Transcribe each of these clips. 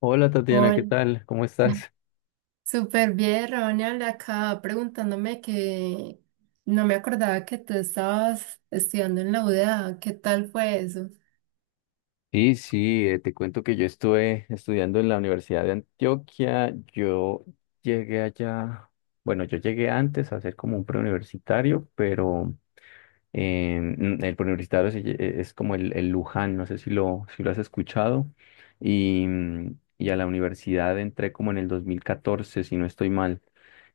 Hola Tatiana, ¿qué Hola, tal? ¿Cómo estás? súper bien, Ronald, acá preguntándome que no me acordaba que tú estabas estudiando en la UDA, ¿qué tal fue eso? Sí, sí, te cuento que yo estuve estudiando en la Universidad de Antioquia. Yo llegué allá, bueno, yo llegué antes a ser como un preuniversitario, pero el preuniversitario es como el Luján, no sé si lo has escuchado. Y a la universidad entré como en el 2014, si no estoy mal.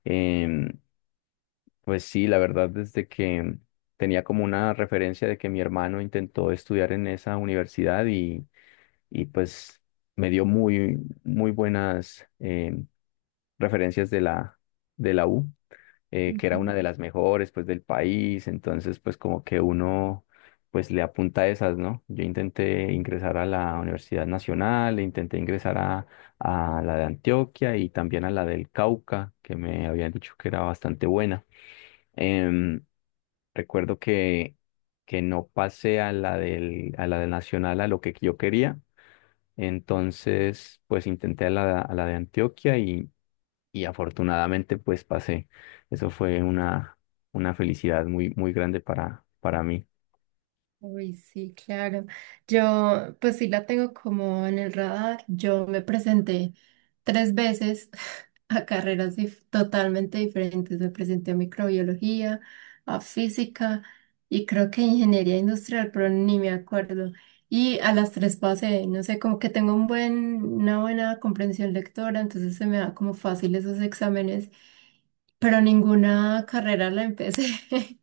Em, Pues sí, la verdad, desde que tenía como una referencia de que mi hermano intentó estudiar en esa universidad y pues me dio muy, muy buenas referencias de la U, que era Ujú. una de las mejores pues del país, entonces pues como que uno pues le apunta a esas, ¿no? Yo intenté ingresar a la Universidad Nacional, intenté ingresar a la de Antioquia y también a la del Cauca, que me habían dicho que era bastante buena. Em, Recuerdo que no pasé a la del Nacional a lo que yo quería. Entonces, pues intenté a la de Antioquia, y afortunadamente pues pasé. Eso fue una felicidad muy, muy grande para mí. Uy, sí, claro. Yo, pues sí la tengo como en el radar. Yo me presenté tres veces a totalmente diferentes. Me presenté a microbiología, a física y creo que ingeniería industrial, pero ni me acuerdo. Y a las tres pasé, no sé, como que tengo un buen, una buena comprensión lectora, entonces se me da como fácil esos exámenes, pero ninguna carrera la empecé.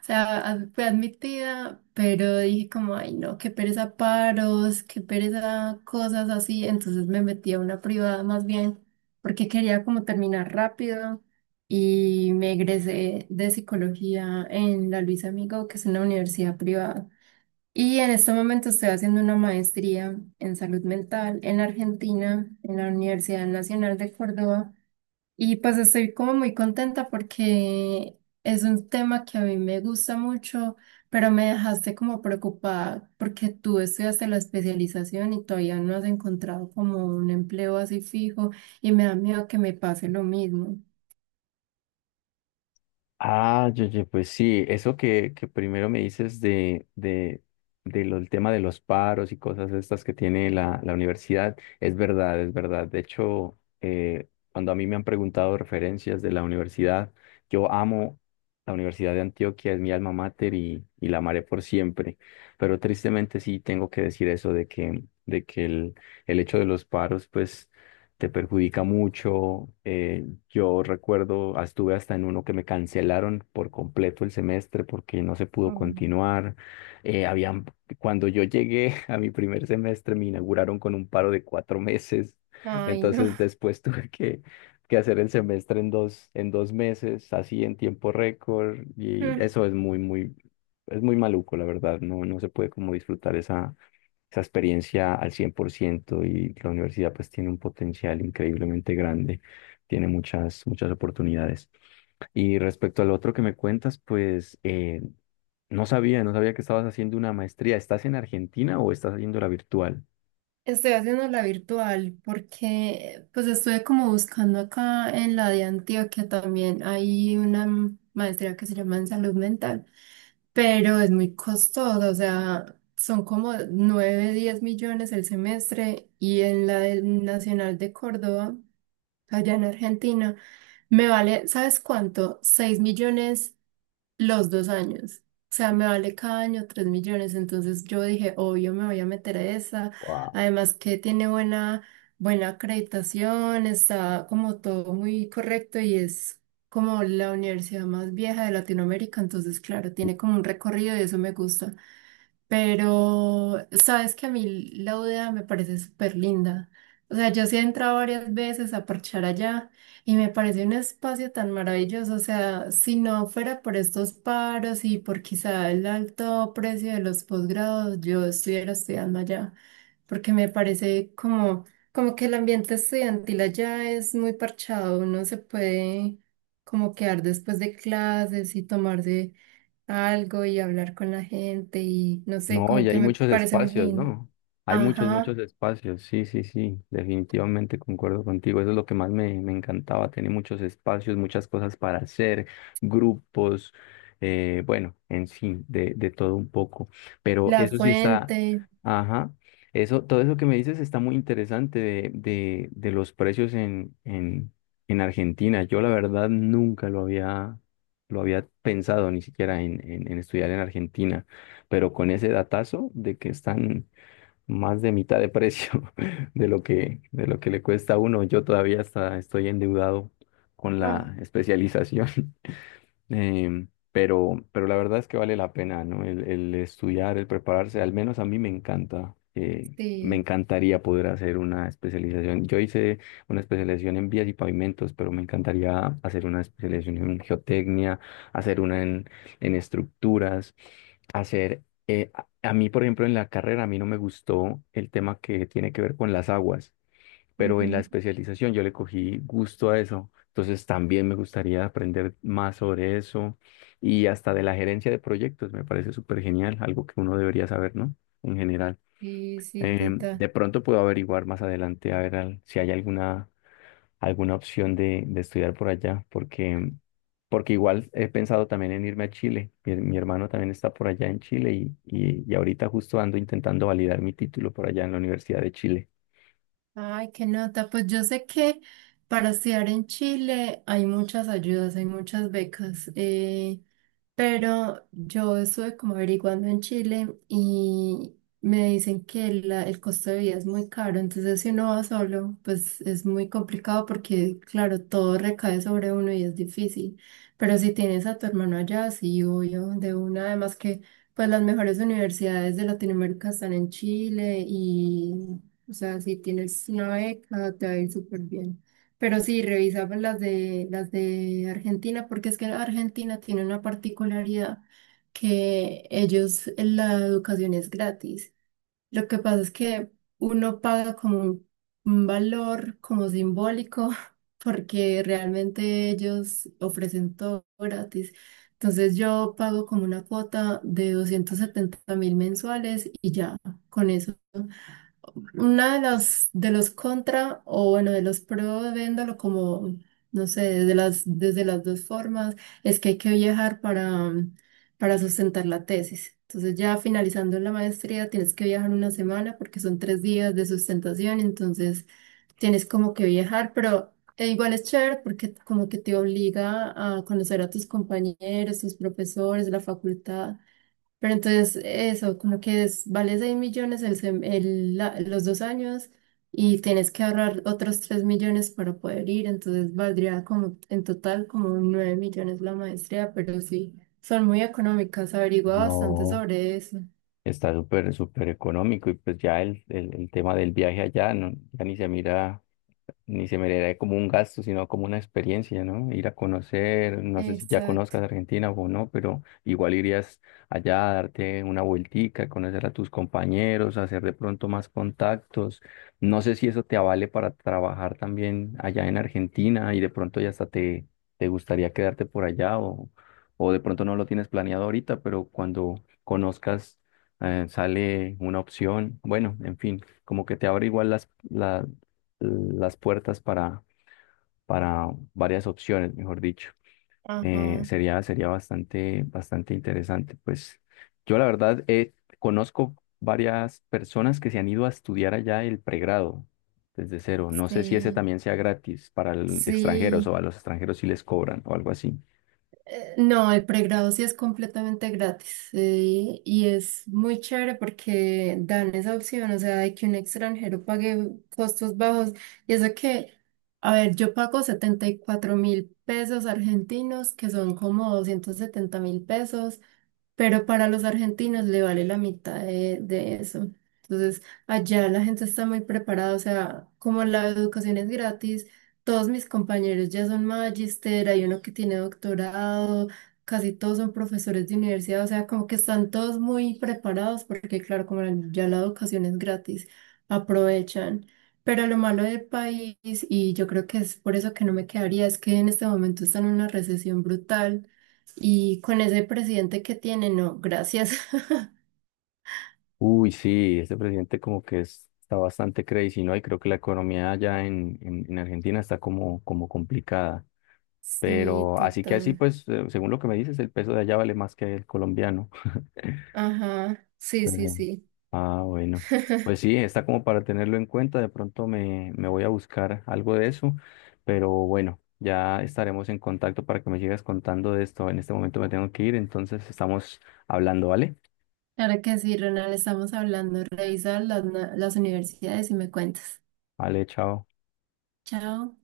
O sea, fue admitida, pero dije como, ay no, qué pereza paros, qué pereza cosas así. Entonces me metí a una privada más bien, porque quería como terminar rápido y me egresé de psicología en la Luis Amigo, que es una universidad privada. Y en este momento estoy haciendo una maestría en salud mental en Argentina, en la Universidad Nacional de Córdoba. Y pues estoy como muy contenta porque es un tema que a mí me gusta mucho, pero me dejaste como preocupada porque tú estudiaste la especialización y todavía no has encontrado como un empleo así fijo y me da miedo que me pase lo mismo. Ah, yo, pues sí, eso que primero me dices de el tema de los paros y cosas estas que tiene la universidad, es verdad, es verdad. De hecho, cuando a mí me han preguntado referencias de la universidad, yo amo la Universidad de Antioquia, es mi alma mater y la amaré por siempre. Pero tristemente sí tengo que decir eso de que el hecho de los paros, pues te perjudica mucho. Yo recuerdo, ah, estuve hasta en uno que me cancelaron por completo el semestre porque no se pudo Mm. continuar. Eh, habían, Cuando yo llegué a mi primer semestre, me inauguraron con un paro de 4 meses. Ay, no. Entonces después tuve que hacer el semestre en dos meses, así en tiempo récord. Y eso es muy, muy, es muy maluco, la verdad. No, no se puede como disfrutar esa esa experiencia al 100% y la universidad pues tiene un potencial increíblemente grande, tiene muchas, muchas oportunidades. Y respecto al otro que me cuentas, pues no sabía, no sabía que estabas haciendo una maestría. ¿Estás en Argentina o estás haciendo la virtual? Estoy haciendo la virtual porque pues estuve como buscando acá en la de Antioquia también hay una maestría que se llama en salud mental, pero es muy costosa, o sea, son como 9, 10 millones el semestre y en la del Nacional de Córdoba, allá en Argentina, me vale, ¿sabes cuánto? 6 millones los 2 años. O sea, me vale cada año 3 millones. Entonces yo dije, obvio, me voy a meter a esa. Además que tiene buena, buena acreditación, está como todo muy correcto y es como la universidad más vieja de Latinoamérica. Entonces, claro, tiene como un recorrido y eso me gusta. Pero sabes que a mí la UDA me parece súper linda. O sea, yo sí he entrado varias veces a parchar allá y me parece un espacio tan maravilloso. O sea, si no fuera por estos paros y por quizá el alto precio de los posgrados, yo estuviera estudiando allá, porque me parece como, como que el ambiente estudiantil allá es muy parchado. Uno se puede como quedar después de clases y tomarse algo y hablar con la gente y no sé, No, y como que hay me muchos parece muy espacios, lindo. ¿no? Hay muchos, Ajá, muchos espacios. Sí, sí, sí. Definitivamente concuerdo contigo. Eso es lo que más me encantaba. Tiene muchos espacios, muchas cosas para hacer, grupos, bueno, en sí, de todo un poco. Pero la eso sí está, fuente. ajá. Eso, todo eso que me dices está muy interesante de los precios en Argentina. Yo la verdad nunca lo había, lo había pensado ni siquiera en estudiar en Argentina pero con ese datazo de que están más de mitad de precio de lo que le cuesta a uno, yo todavía hasta estoy endeudado con Ah, la especialización. Pero la verdad es que vale la pena, ¿no? El estudiar, el prepararse, al menos a mí me encanta. Me sí. encantaría poder hacer una especialización. Yo hice una especialización en vías y pavimentos, pero me encantaría hacer una especialización en geotecnia, hacer una en estructuras, hacer... a mí, por ejemplo, en la carrera, a mí no me gustó el tema que tiene que ver con las aguas pero en la Ujú. especialización yo le cogí gusto a eso. Entonces también me gustaría aprender más sobre eso y hasta de la gerencia de proyectos, me parece súper genial, algo que uno debería saber, ¿no? En general. Sí, sí, total. De pronto puedo averiguar más adelante a ver si hay alguna, alguna opción de estudiar por allá, porque igual he pensado también en irme a Chile. Mi hermano también está por allá en Chile y ahorita justo ando intentando validar mi título por allá en la Universidad de Chile. Ay, qué nota. Pues yo sé que para estudiar en Chile hay muchas ayudas, hay muchas becas, pero yo estuve como averiguando en Chile y me dicen que el costo de vida es muy caro. Entonces, si uno va solo, pues es muy complicado porque, claro, todo recae sobre uno y es difícil. Pero si tienes a tu hermano allá, sí, obvio, de una, además que... Pues las mejores universidades de Latinoamérica están en Chile y, o sea, si tienes una beca, te va a ir súper bien. Pero sí, revisa pues, las de Argentina, porque es que Argentina tiene una particularidad que ellos, la educación es gratis. Lo que pasa es que uno paga como un valor como simbólico, porque realmente ellos ofrecen todo gratis. Entonces yo pago como una cuota de 270.000 mensuales y ya, con eso. Una de las de los contra o bueno, de los pro, viéndolo como, no sé, desde las dos formas, es que hay que viajar para sustentar la tesis. Entonces ya finalizando la maestría tienes que viajar una semana porque son 3 días de sustentación, entonces tienes como que viajar, pero e igual es chévere porque como que te obliga a conocer a tus compañeros, tus profesores, la facultad. Pero entonces eso, como que vale 6 millones el sem- el la- los 2 años y tienes que ahorrar otros 3 millones para poder ir, entonces valdría como en total como 9 millones la maestría, pero sí, son muy económicas, averigua bastante No. sobre eso. Está súper, súper económico y pues ya el tema del viaje allá no, ya ni se mira ni se miraría como un gasto, sino como una experiencia, ¿no? Ir a conocer, no sé si ya Exacto. conozcas Argentina o no, pero igual irías allá a darte una vueltica, conocer a tus compañeros, hacer de pronto más contactos. No sé si eso te avale para trabajar también allá en Argentina y de pronto ya hasta te gustaría quedarte por allá o de pronto no lo tienes planeado ahorita, pero cuando conozcas sale una opción. Bueno, en fin, como que te abre igual las puertas para varias opciones, mejor dicho. Ajá, Sería, sería bastante, bastante interesante. Pues yo la verdad conozco varias personas que se han ido a estudiar allá el pregrado desde cero. No sé si ese sí, también sea gratis para extranjeros o a sí. los extranjeros si les cobran o algo así. No, El pregrado sí es completamente gratis, y es muy chévere porque dan esa opción, o sea, de que un extranjero pague costos bajos. Y eso que, a ver, yo pago 74 mil pesos argentinos, que son como 270 mil pesos, pero para los argentinos le vale la mitad de eso. Entonces, allá la gente está muy preparada, o sea, como la educación es gratis. Todos mis compañeros ya son magister, hay uno que tiene doctorado, casi todos son profesores de universidad, o sea, como que están todos muy preparados porque, claro, como ya la educación es gratis, aprovechan. Pero lo malo del país, y yo creo que es por eso que no me quedaría, es que en este momento está en una recesión brutal y con ese presidente que tiene, no, gracias. Uy, sí, este presidente como que está bastante crazy, ¿no? Y creo que la economía allá en Argentina está como, como complicada. Sí, Pero así que así, total. pues, según lo que me dices, el peso de allá vale más que el colombiano. Ajá, sí, sí, Pero- sí. Ah, bueno. Pues sí, está como para tenerlo en cuenta. De pronto me voy a buscar algo de eso. Pero bueno, ya estaremos en contacto para que me sigas contando de esto. En este momento me tengo que ir, entonces estamos hablando, ¿vale? Claro que sí, Ronald, estamos hablando. Revisa las universidades y me cuentas. Vale, chao. Chao.